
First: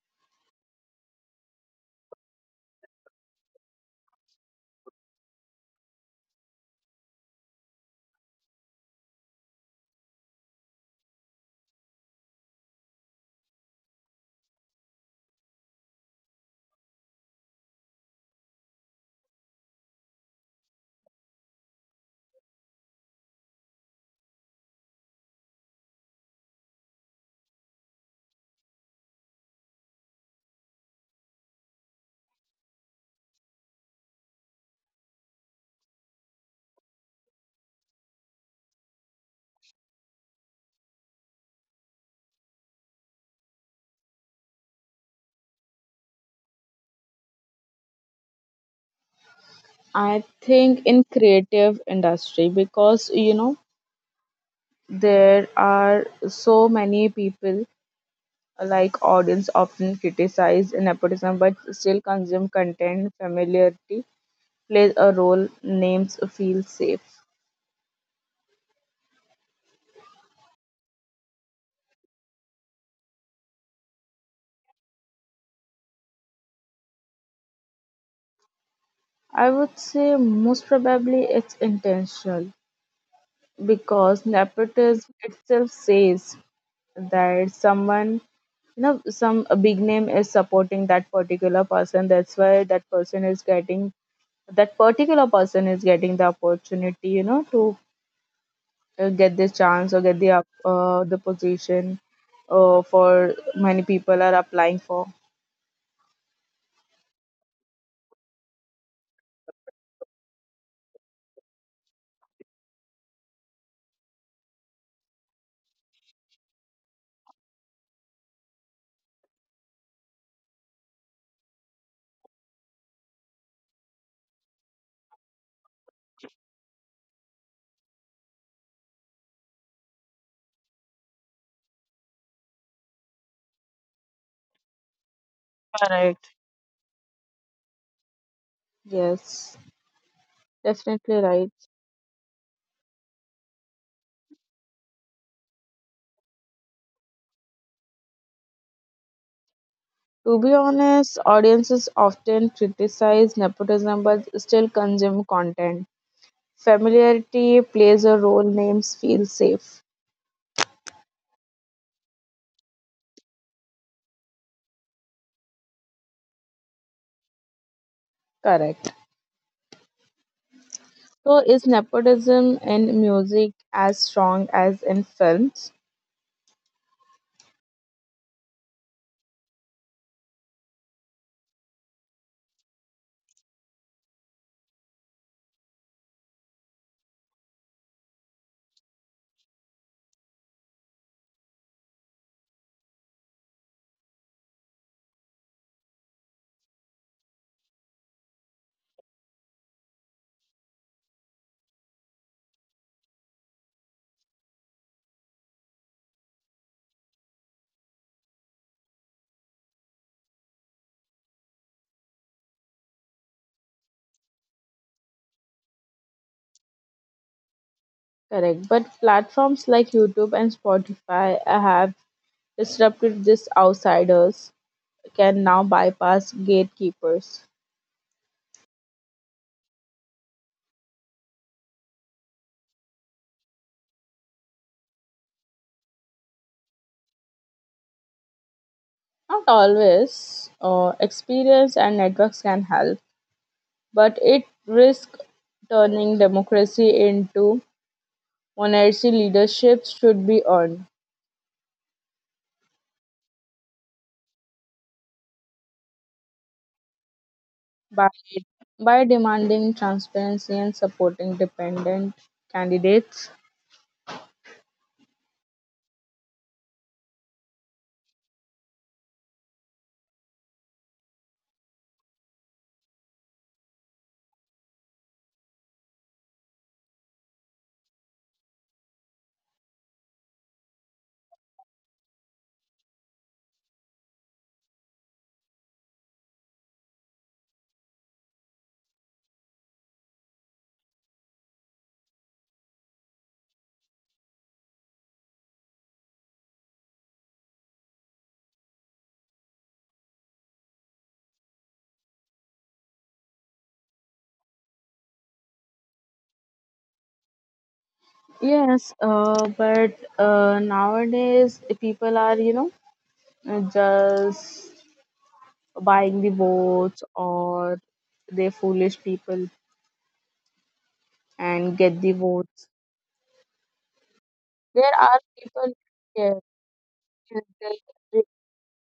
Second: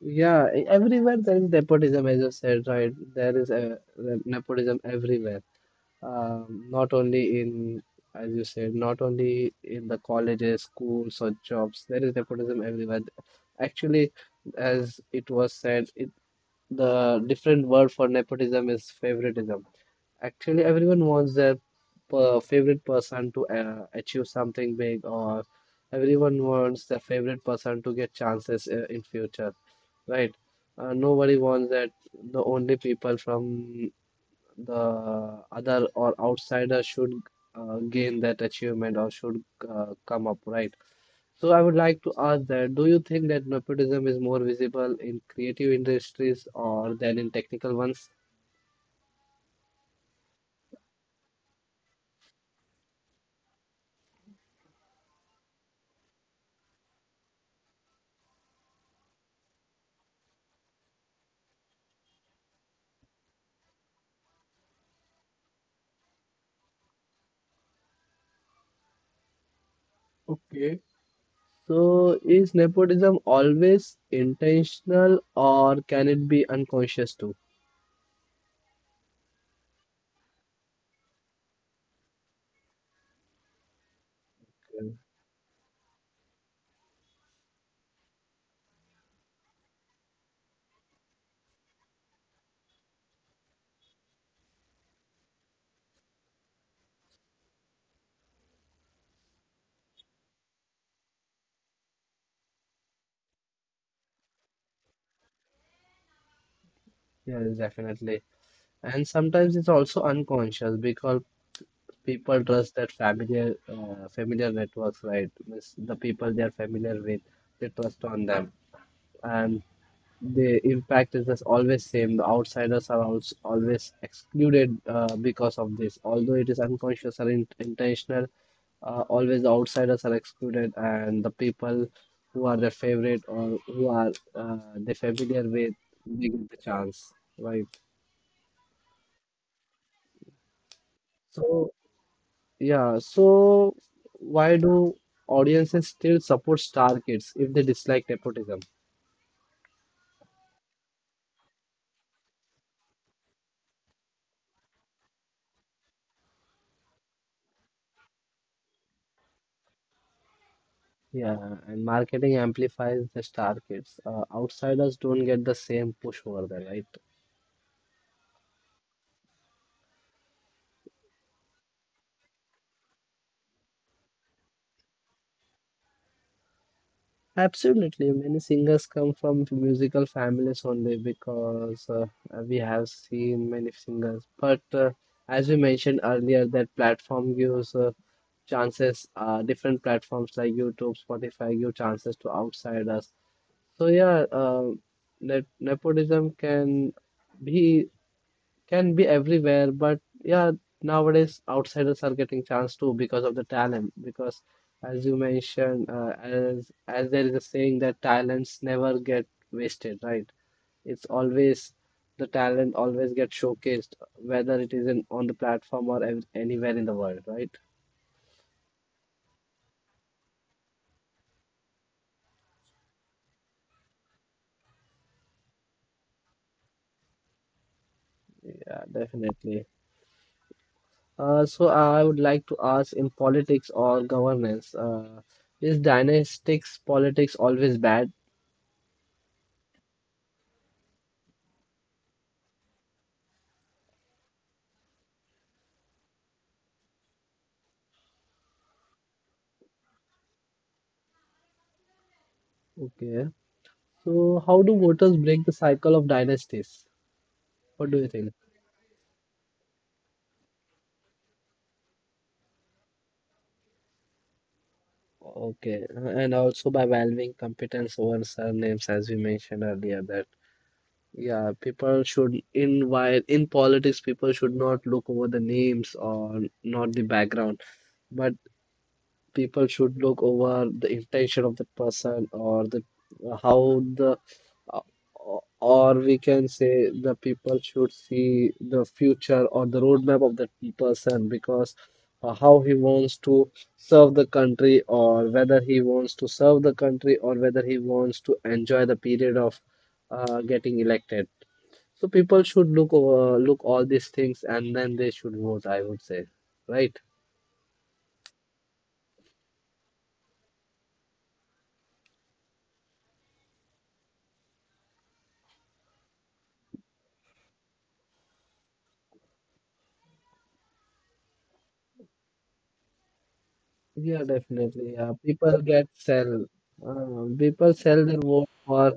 S1: yeah, everywhere there is nepotism, as you said, right? There is the nepotism everywhere. Not only in, as you said, not only in the colleges, schools, or jobs. There is nepotism everywhere. Actually, as it was said, the different word for nepotism is favoritism. Actually, everyone wants their per favorite person to achieve something big, or everyone wants their favorite person to get chances, in future, right? Nobody wants that the only people from the other or outsider should gain that achievement, or should come up, right? So I would like to ask, that do you think that nepotism is more visible in creative industries or than in technical ones?
S2: I think in creative industry, because you know, there are so many people. Like, audience often criticize nepotism but still consume content. Familiarity plays a role, names feel safe.
S1: Okay. So, is nepotism always intentional, or can it be unconscious too?
S2: I would say most probably it's intentional, because nepotism itself says that someone, you know, some a big name is supporting that particular person. That's why that particular person is getting the opportunity, you know, to get the chance or get the the position for many people are applying for.
S1: Yes, definitely. And sometimes it's also unconscious because people trust that familiar networks, right? Means the people they are familiar with, they trust on them, and the impact is just always same. The outsiders are also always excluded, because of this. Although it is unconscious or in intentional, always the outsiders are excluded, and the people who are their favorite or who are, they familiar with, they
S2: Correct.
S1: get the chance, right?
S2: Yes, definitely right.
S1: So, yeah, so why do audiences still support star kids if they dislike nepotism?
S2: To be honest, audiences often criticize nepotism but still consume content. Familiarity plays a role, names feel safe.
S1: Yeah, and marketing amplifies the star kids, outsiders don't get the same push over there, right?
S2: Correct. So, is nepotism in music as strong as in films?
S1: Absolutely, many singers come from musical families only because, we have seen many singers. But, as we mentioned earlier, that platform gives, chances, different platforms like YouTube, Spotify give chances to outsiders. So, yeah, net nepotism can be, everywhere, but yeah, nowadays outsiders are getting chance too because of the talent. Because as you mentioned, as there is a saying that talents never get wasted, right? It's always the talent always gets showcased, whether it is in on the platform or ev anywhere in the world, right?
S2: Correct. But platforms like YouTube and Spotify have disrupted these. Outsiders can now bypass gatekeepers.
S1: Yeah, definitely. So I would like to ask, in politics or governance, is dynastic politics always bad?
S2: Not always, experience and networks can help, but it risks turning democracy into monarchy. Leadership should be earned
S1: Okay. So, how do voters break the cycle of dynasties? What do you
S2: by
S1: think?
S2: demanding transparency and supporting dependent candidates.
S1: Okay, and also by valuing competence over surnames, as we mentioned earlier, that yeah, people should in while in politics, people should not look over the names or not the background, but people should look over the intention of the person, how the uh, or we can say the people should see the future or the roadmap of that person, because, how he wants to serve the country, or whether he wants to serve the country, or whether he wants to enjoy the period of, getting elected. So people should look all these things, and then they should vote, I would say, right?
S2: Yes, but nowadays people are, you know, just buying the votes, or they foolish people and get the votes.
S1: Yeah, definitely.
S2: There
S1: Yeah,
S2: are
S1: people
S2: people,
S1: get sell.
S2: yeah,
S1: People
S2: they
S1: sell their
S2: they
S1: vote for,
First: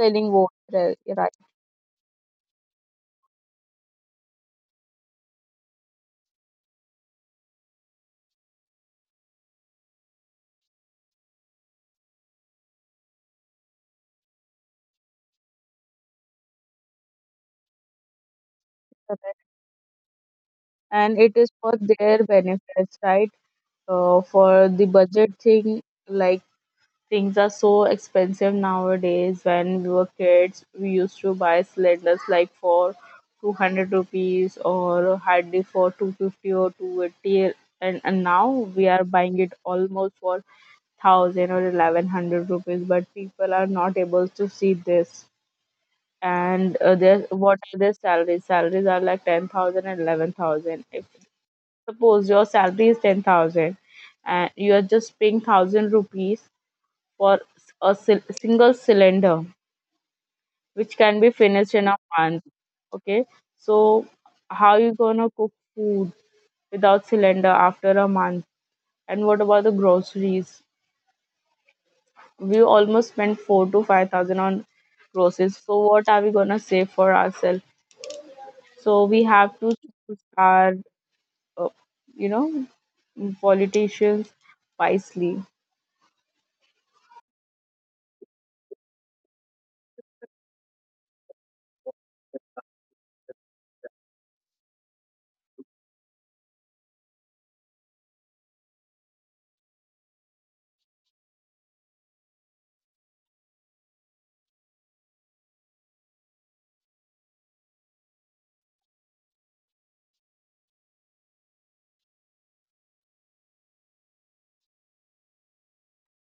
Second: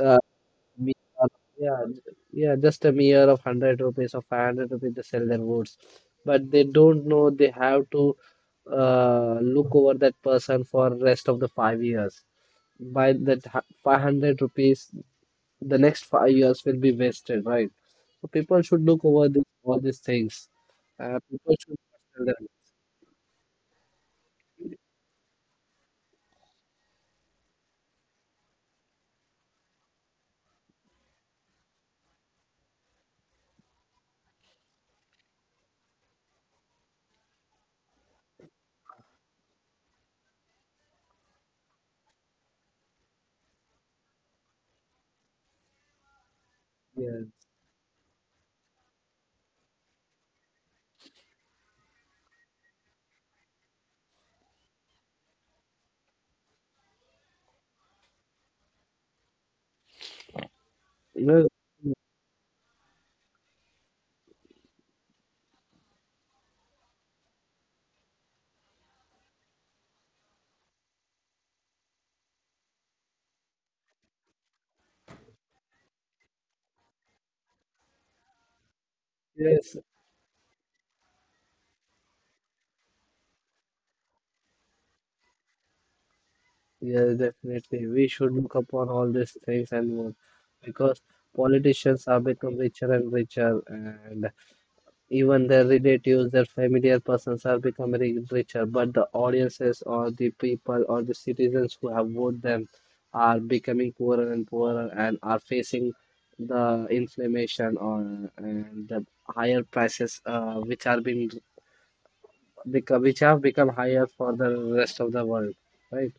S1: uh,
S2: votes,
S1: mere,
S2: right, right,
S1: yeah, yeah, just a mere of 100 rupees or 500 rupees. They sell their votes, but they don't know they have to, look over that person for rest of the 5 years. By that 500 rupees, the next 5 years will be wasted, right? So people should look over
S2: correct.
S1: this, all these things.
S2: And it is
S1: People
S2: for
S1: should. Not
S2: their
S1: sell their vote.
S2: benefits, right? For the budget thing, like, things are so expensive nowadays. When we were kids, we used to buy cylinders like for 200 rupees, or hardly for 250 or 280, and now we are buying it almost for 1,000 or 1,100 rupees, but people are not able to see this. And their
S1: Yeah.
S2: what are their salaries? Salaries are like ten thousand and eleven thousand. If suppose your salary is 10,000, and you are just paying thousand rupees for a single cylinder, which can be
S1: Yes.
S2: finished in a month. Okay, so how you gonna cook food without cylinder after a month? And what about the groceries? We almost spent four to five thousand on groceries. So what are we gonna save for ourselves? So we have to
S1: Yes.
S2: choose our, uh, you know, politicians wisely.
S1: Yes, definitely. We should look upon all these things and more, because politicians are become richer and richer, and even their relatives, their familiar persons are becoming richer. But the audiences, or the people, or the citizens who have voted them, are becoming poorer and poorer, and are facing the inflammation, or, and the higher prices, which have become higher for the rest of the world, right?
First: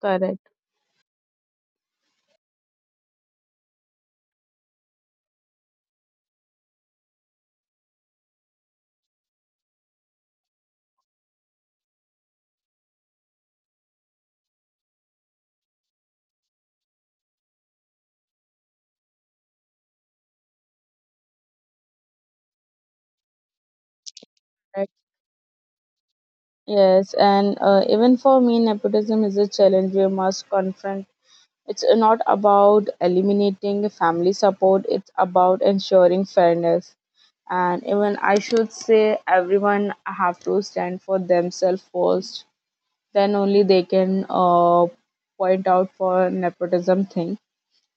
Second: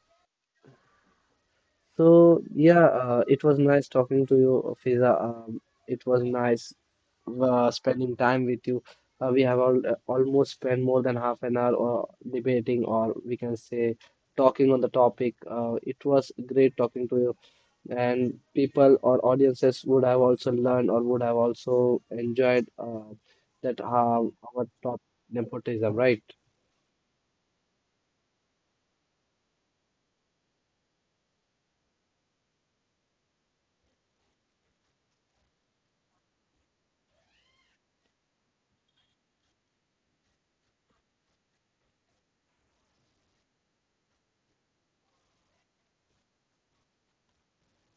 S2: Correct.
S1: So yeah, it was nice talking to you, Fiza. It was nice, spending time with you. We have all, almost spent more than half an hour, or debating, or we can say talking on the topic. It was great talking to you, and people or audiences would have also learned, or would have also enjoyed, that, our
S2: Correct.
S1: top nepotism, right?
S2: Yes, and even for me, nepotism is a challenge we must confront. It's not about eliminating family support, it's about ensuring fairness. And even I should say, everyone have to stand for themselves first. Then only they can point out for nepotism thing,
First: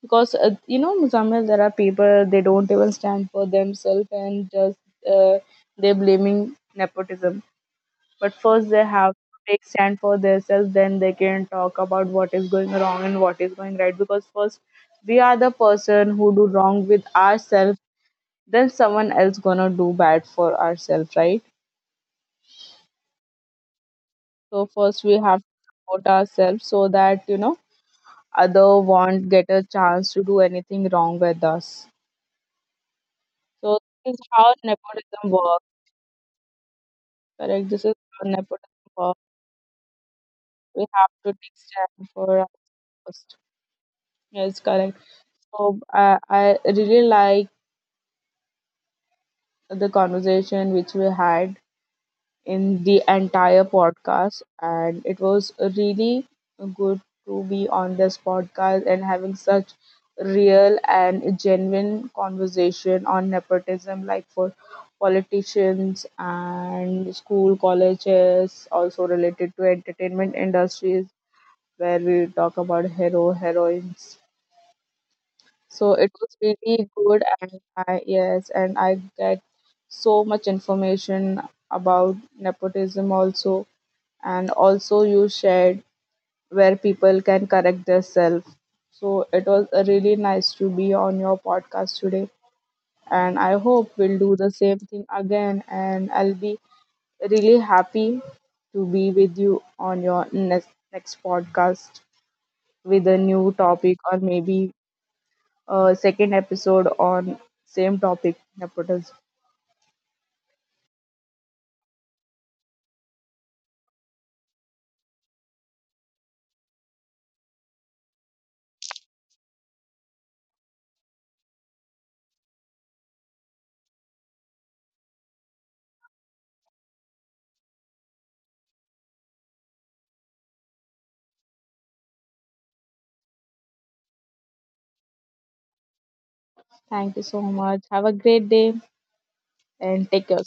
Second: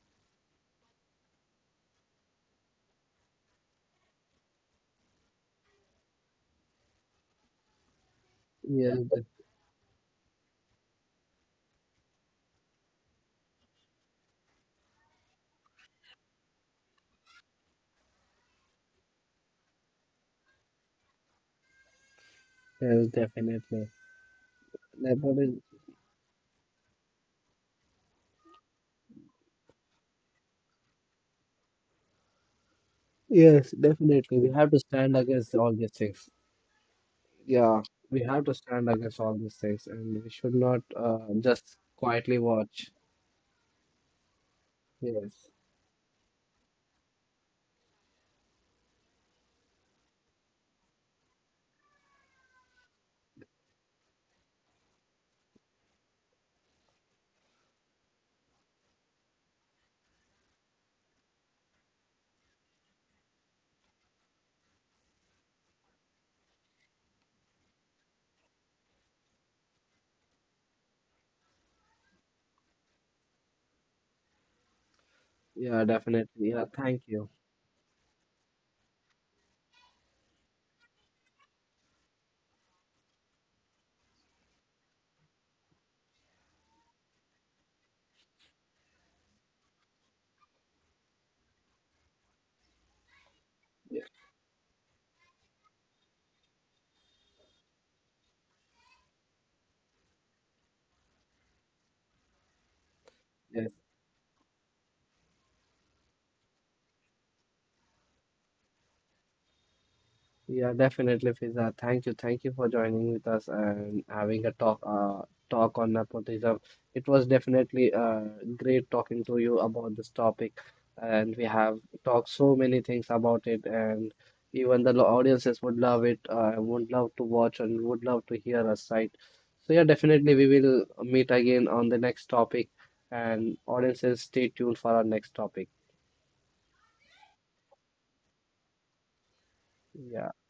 S2: because you know Muzamil, there are people they don't even stand for themselves and just uh, they're blaming nepotism. But first they
S1: Yes,
S2: have to take stand for themselves, then they can talk about what is going wrong and what is going right, because first we are the person who do wrong with ourselves, then someone else gonna do bad for ourselves, right?
S1: yes, definitely.
S2: So first we have to
S1: Nepotism.
S2: support ourselves, so that you know, other won't get a chance to do anything wrong with us.
S1: Yes,
S2: So this is
S1: definitely. We
S2: how
S1: have to stand
S2: nepotism
S1: against
S2: works.
S1: all these things.
S2: Correct.
S1: Yeah,
S2: This is
S1: we
S2: how
S1: have to
S2: nepotism
S1: stand against
S2: works.
S1: all these things, and we should not,
S2: We have to take
S1: just
S2: stand
S1: quietly
S2: for our
S1: watch.
S2: first. Yes, correct.
S1: Yes.
S2: So I really like the conversation which we had in the entire podcast. And it was really good to be on this podcast and having such real and genuine conversation on nepotism, like for politicians and school colleges, also related to entertainment industries, where we talk about hero heroines.
S1: Yeah,
S2: So it
S1: definitely.
S2: was
S1: Yeah,
S2: really
S1: thank
S2: good,
S1: you.
S2: and I, yes, and I get so much information about nepotism also, and also you shared where people can correct themselves. So it was really nice to be on your podcast today, and I hope
S1: Yeah.
S2: we'll do the same thing again. And I'll be really happy to be with you on your next podcast with a new
S1: Yes.
S2: topic, or maybe a second episode on same topic nepotism.
S1: Yeah, definitely, Fiza. Thank you. Thank you for joining with us and having a talk on nepotism. It was definitely, great talking to you about this topic, and we have talked so many things about it, and even the audiences would love it, would love to watch and would love to hear us, right? So yeah, definitely we will meet again on the next topic, and audiences stay tuned for our next topic.
S2: Thank you so much. Have a great day and take
S1: Yeah.
S2: care.